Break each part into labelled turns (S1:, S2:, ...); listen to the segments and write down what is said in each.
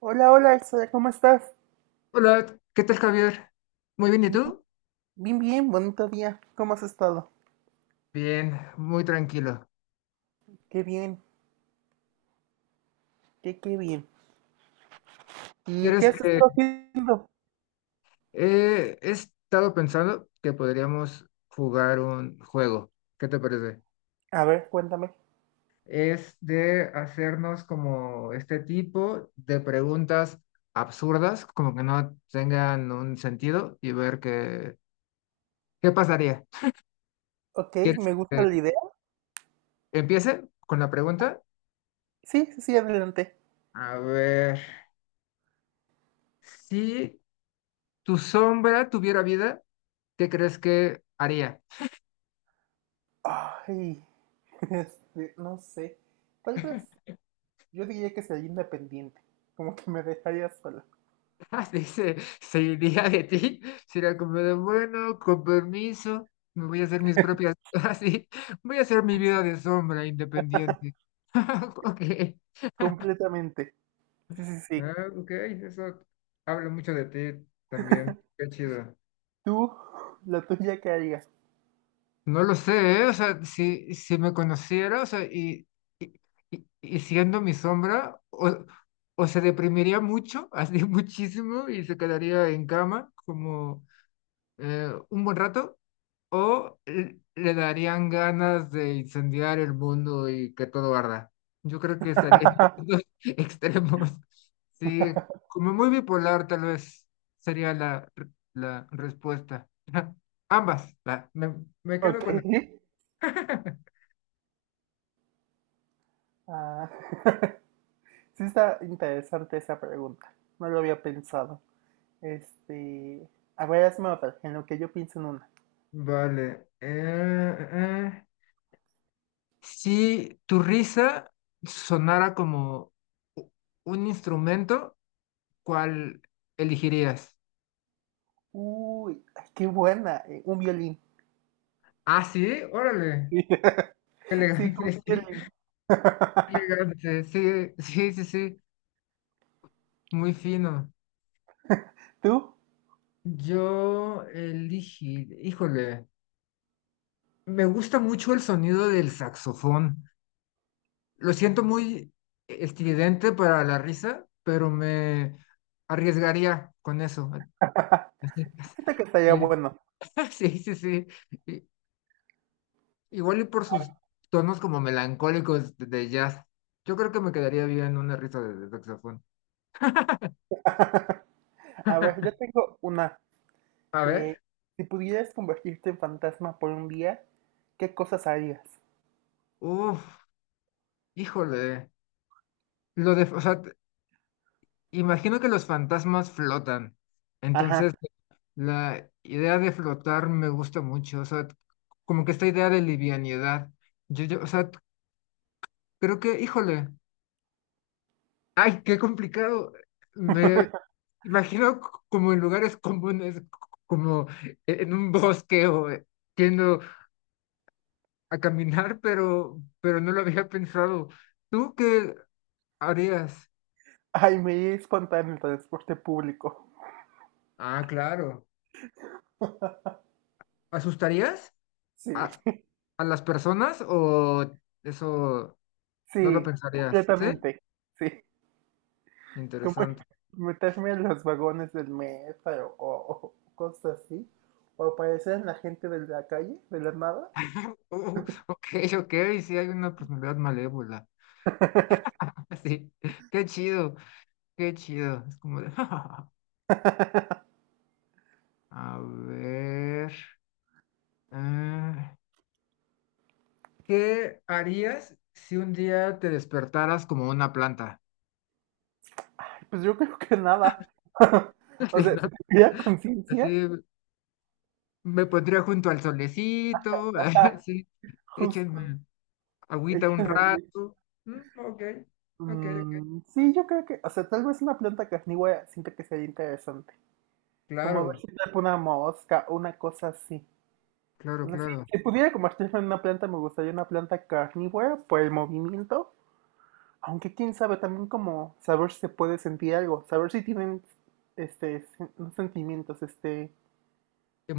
S1: Hola, hola Elsa, ¿cómo estás?
S2: Hola, ¿qué tal, Javier? Muy bien, ¿y tú?
S1: Bien, bien, bonito día. ¿Cómo has estado?
S2: Bien, muy tranquilo.
S1: Qué bien, qué bien. ¿Y qué
S2: ¿Quieres
S1: has
S2: que
S1: estado haciendo?
S2: he estado pensando que podríamos jugar un juego? ¿Qué te parece?
S1: A ver, cuéntame.
S2: Es de hacernos como este tipo de preguntas absurdas, como que no tengan un sentido y ver qué pasaría.
S1: Ok,
S2: ¿Quieres
S1: me gusta
S2: que
S1: la idea.
S2: empiece con la pregunta?
S1: Sí, sí, sí, adelante.
S2: A ver, si tu sombra tuviera vida, ¿qué crees que haría?
S1: Ay, este, no sé. Tal vez yo diría que sería independiente. Como que me dejaría sola.
S2: Dice, se iría de ti, será como de bueno, con permiso, me voy a hacer mis propias, así, voy a hacer mi vida de sombra independiente. Ok,
S1: Completamente. Sí, sí, sí.
S2: ah, ok, eso habla mucho de ti también, qué chido.
S1: Tú, la tuya qué harías.
S2: No lo sé, ¿eh? O sea, si me conociera, o sea, y, y siendo mi sombra, o se deprimiría mucho, así muchísimo, y se quedaría en cama como un buen rato o le darían ganas de incendiar el mundo y que todo arda. Yo creo que estaría en los extremos. Sí, como muy bipolar tal vez sería la respuesta. Ambas, va, me quedo
S1: Ok.
S2: con...
S1: Ah, sí está interesante esa pregunta. No lo había pensado. Este. A ver, hazme otra, en lo que yo pienso en una.
S2: Vale. Si tu risa sonara como u- un instrumento, ¿cuál elegirías?
S1: Uy, ay, qué buena. Un violín.
S2: Ah, sí, órale, qué
S1: Sí, como
S2: elegante,
S1: un
S2: sí.
S1: violín.
S2: Elegante, sí, sí, sí, sí, muy fino.
S1: ¿Tú?
S2: Yo elegí, híjole, me gusta mucho el sonido del saxofón. Lo siento muy estridente para la risa, pero me arriesgaría con eso. Así,
S1: Siento que estaría
S2: Sí,
S1: bueno.
S2: sí, sí. sí. I- Igual y por sus tonos como melancólicos de jazz. Yo creo que me quedaría bien una risa de saxofón.
S1: A ver, yo tengo una.
S2: A
S1: Eh,
S2: ver,
S1: si pudieras convertirte en fantasma por 1 día, ¿qué cosas harías?
S2: uff, híjole. Lo de, o sea, imagino que los fantasmas flotan. Entonces,
S1: Ajá.
S2: la idea de flotar me gusta mucho. O sea, como que esta idea de livianidad. Yo, o sea, creo que, híjole, ay, qué complicado. Me imagino como en lugares comunes, como en un bosque o yendo a caminar, pero no lo había pensado. ¿Tú qué harías?
S1: Ay, me iría a espantar en el transporte público.
S2: Ah, claro. ¿Asustarías
S1: Sí,
S2: a, a las personas o eso? No lo
S1: sí,
S2: pensarías, ¿sí?
S1: completamente. Sí. Como
S2: Interesante.
S1: meterme en los vagones del metro o cosas así, o aparecer en la gente de la calle, de la nada.
S2: Ok, ok, sí hay una personalidad malévola. Sí, qué chido, qué chido. Es como de... A ver, ah, ¿qué harías si un día te despertaras como una planta?
S1: Pues yo creo que nada.
S2: Así,
S1: O sea,
S2: ¿no?
S1: si tuviera
S2: Así
S1: conciencia,
S2: me pondría junto al solecito,
S1: ah,
S2: así,
S1: justo,
S2: échenme agüita un
S1: échale, güey.
S2: rato. Mm, ok, ok, ok.
S1: Mm, sí, yo creo que, o sea, tal vez una planta carnívora siento que sería interesante. Como ver
S2: Claro,
S1: si atrapa una mosca, una cosa así. O
S2: claro,
S1: sea, si,
S2: claro.
S1: si pudiera convertirme en una planta, me gustaría una planta carnívora por el movimiento. Aunque quién sabe, también como saber si se puede sentir algo, saber si tienen este no sentimientos, este,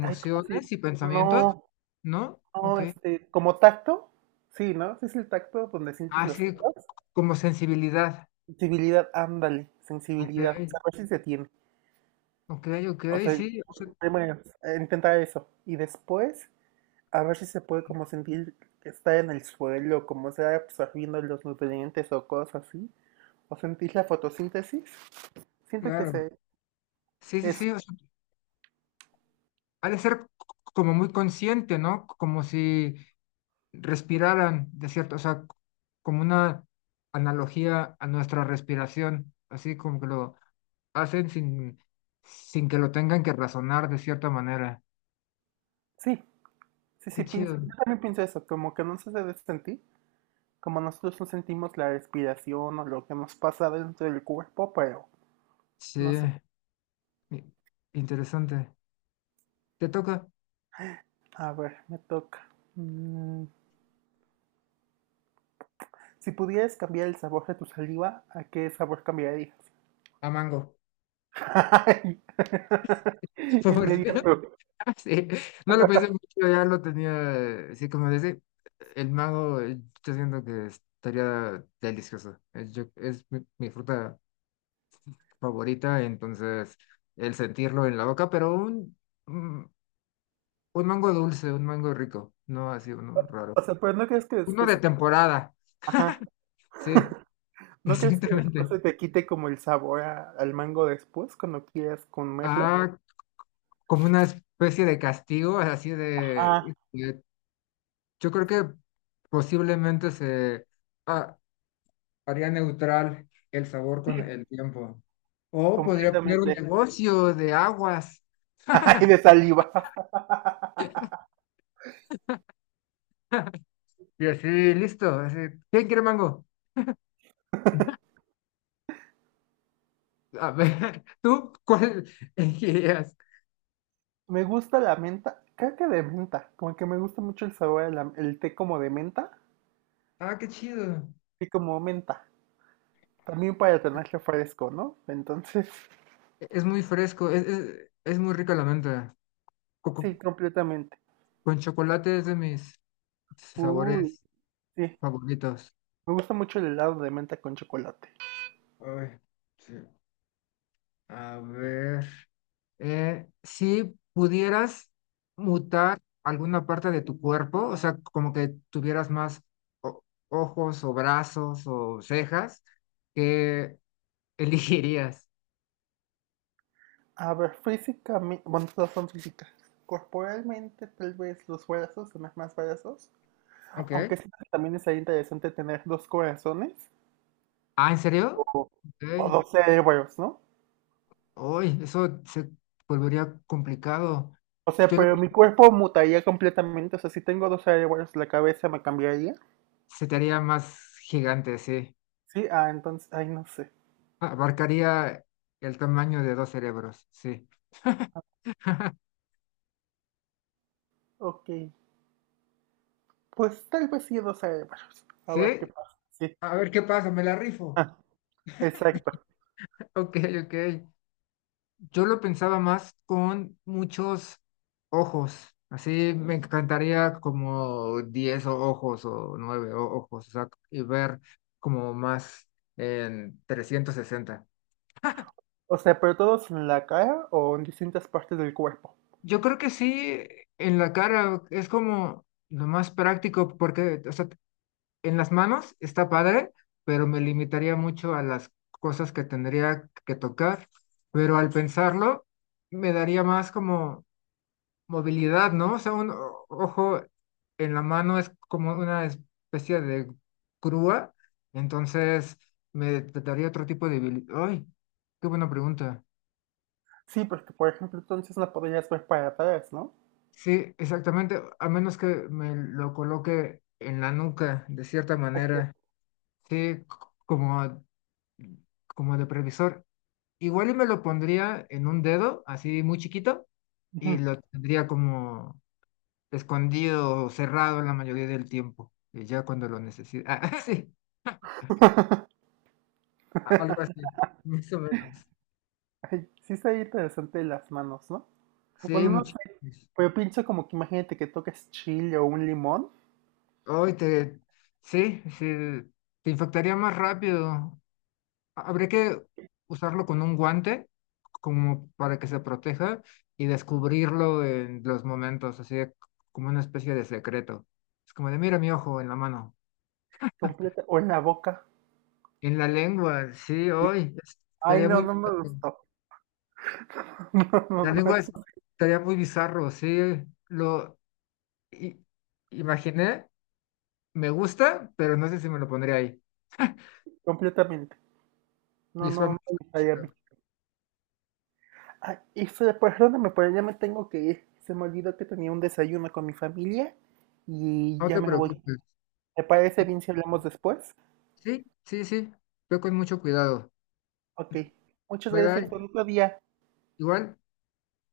S1: ay, ¿cómo se llama?
S2: y pensamientos,
S1: No,
S2: ¿no?
S1: no,
S2: Ok.
S1: este, como tacto, sí, ¿no? Sí es el tacto donde sientes
S2: Ah,
S1: las
S2: sí,
S1: cosas.
S2: como sensibilidad.
S1: Sensibilidad, ándale,
S2: Ok,
S1: sensibilidad, saber si se tiene.
S2: ok, ok,
S1: O sea,
S2: sí, o sea,
S1: primero, intentar eso. Y después, a ver si se puede como sentir que está en el suelo, como sea pues, absorbiendo los nutrientes o cosas así. O sentir la fotosíntesis. Siento que
S2: claro.
S1: se
S2: Sí, sí,
S1: es.
S2: sí, o sea, ha de ser como muy consciente, ¿no? Como si respiraran, de cierto, o sea, como una analogía a nuestra respiración, así como que lo hacen sin, sin que lo tengan que razonar de cierta manera.
S1: Sí, sí,
S2: Qué
S1: sí, pienso,
S2: chido.
S1: yo también pienso eso, como que no se debe sentir, como nosotros no sentimos la respiración o lo que nos pasa dentro del cuerpo, pero no
S2: Sí,
S1: sé.
S2: i- interesante. Te toca
S1: A ver, me toca. Mm, si pudieras cambiar el sabor de tu saliva, ¿a qué sabor cambiarías?
S2: a Mango.
S1: Ay,
S2: Fotografía,
S1: inmediato.
S2: sí. No lo pensé mucho, ya lo tenía, sí, como dice, el mango, yo siento que estaría delicioso. Es, es mi fruta favorita, entonces el sentirlo en la boca, pero un, un mango dulce, un mango rico, no así uno raro.
S1: O sea, pero no crees que
S2: Uno
S1: después
S2: de
S1: se te...
S2: temporada,
S1: Ajá.
S2: sí,
S1: ¿No crees que
S2: exactamente.
S1: después se te quite como el sabor al mango después cuando quieras comerlo?
S2: Ah, como una especie de castigo, así de,
S1: Ajá,
S2: de- yo creo que posiblemente se... ah, haría neutral el sabor con el tiempo. O podría poner un
S1: completamente.
S2: negocio de aguas
S1: Ay, de saliva.
S2: y así, listo. Así, ¿quién quiere mango? A ver, ¿tú cuál elegirías?
S1: Me gusta la menta, creo que de menta, como que me gusta mucho el sabor, de el té como de menta
S2: Ah, qué chido.
S1: y como menta, también para tenerlo fresco, ¿no? Entonces,
S2: Es muy fresco, es muy rica la menta. Co- co-
S1: sí, completamente.
S2: Con, chocolate es de mis
S1: Uy,
S2: sabores
S1: sí,
S2: favoritos.
S1: me gusta mucho el helado de menta con chocolate.
S2: Ay, sí. A ver. Si pudieras mutar alguna parte de tu cuerpo, o sea, como que tuvieras más o- ojos o brazos o cejas, ¿qué elegirías?
S1: A ver, físicamente, bueno, todas son físicas. Corporalmente, tal vez los brazos, tener más brazos,
S2: Ok.
S1: aunque siento que también es ahí interesante tener dos corazones
S2: Ah, ¿en serio?
S1: o, o
S2: Ok.
S1: dos cerebros, ¿no?
S2: Uy, eso se volvería complicado.
S1: O sea,
S2: Yo lo-
S1: pero mi cuerpo mutaría completamente. O sea, si tengo dos cerebros, la cabeza me cambiaría.
S2: Se te haría más gigante, sí.
S1: Sí, ah, entonces, ay, no sé.
S2: Abarcaría el tamaño de 2 cerebros, sí.
S1: Ok. Pues tal vez sí dos cerebros. A
S2: Sí,
S1: ver qué pasa. Sí.
S2: a ver qué pasa, me la rifo.
S1: Ah, exacto.
S2: Ok, ok. Yo lo pensaba más con muchos ojos. Así me encantaría como 10 ojos o 9 ojos, o sea, y ver como más en 360.
S1: O sea, pero todos en la cara o en distintas partes del cuerpo.
S2: Yo creo que sí, en la cara es como lo más práctico porque, o sea, en las manos está padre, pero me limitaría mucho a las cosas que tendría que tocar, pero al pensarlo me daría más como movilidad, ¿no? O sea, un ojo en la mano es como una especie de grúa, entonces me daría otro tipo de habilidad. ¡Ay! ¡Qué buena pregunta!
S1: Sí, porque por ejemplo, entonces no podrías ver para atrás, ¿no?
S2: Sí, exactamente, a menos que me lo coloque en la nuca, de cierta
S1: Exacto.
S2: manera, sí, como, como de previsor. Igual y me lo pondría en un dedo, así muy chiquito, y
S1: Ujú.
S2: lo tendría como escondido o cerrado la mayoría del tiempo, ya cuando lo necesito. Ah, sí, algo así, más o menos.
S1: Ay, sí está interesante las manos, ¿no?
S2: Sí,
S1: Bueno, no sé,
S2: muchísimos.
S1: pero pienso como que imagínate que toques chile o un limón
S2: Hoy te, sí, sí, te infectaría más rápido. Habría que usarlo con un guante, como para que se proteja, y descubrirlo en los momentos, así de como una especie de secreto. Es como de, mira mi ojo en la mano,
S1: completa o en la boca.
S2: en la lengua, sí, hoy,
S1: Ay,
S2: estaría
S1: no,
S2: muy...
S1: no me gustó. No, no,
S2: La
S1: no,
S2: lengua
S1: eso
S2: estaría muy bizarro, sí. Lo i- imaginé, me gusta, pero no sé si me lo pondría ahí.
S1: sí, completamente. No, no
S2: Visualmente
S1: me
S2: está
S1: gustaría a mí.
S2: chido.
S1: Ah, y perdóname, pero ya me tengo que ir. Se me olvidó que tenía un desayuno con mi familia y
S2: No
S1: ya
S2: te
S1: me voy.
S2: preocupes.
S1: ¿Te parece bien si hablamos después?
S2: Sí, sí, sí. Ve con mucho cuidado.
S1: Ok. Muchas
S2: Bye,
S1: gracias
S2: bye.
S1: por otro día.
S2: Igual.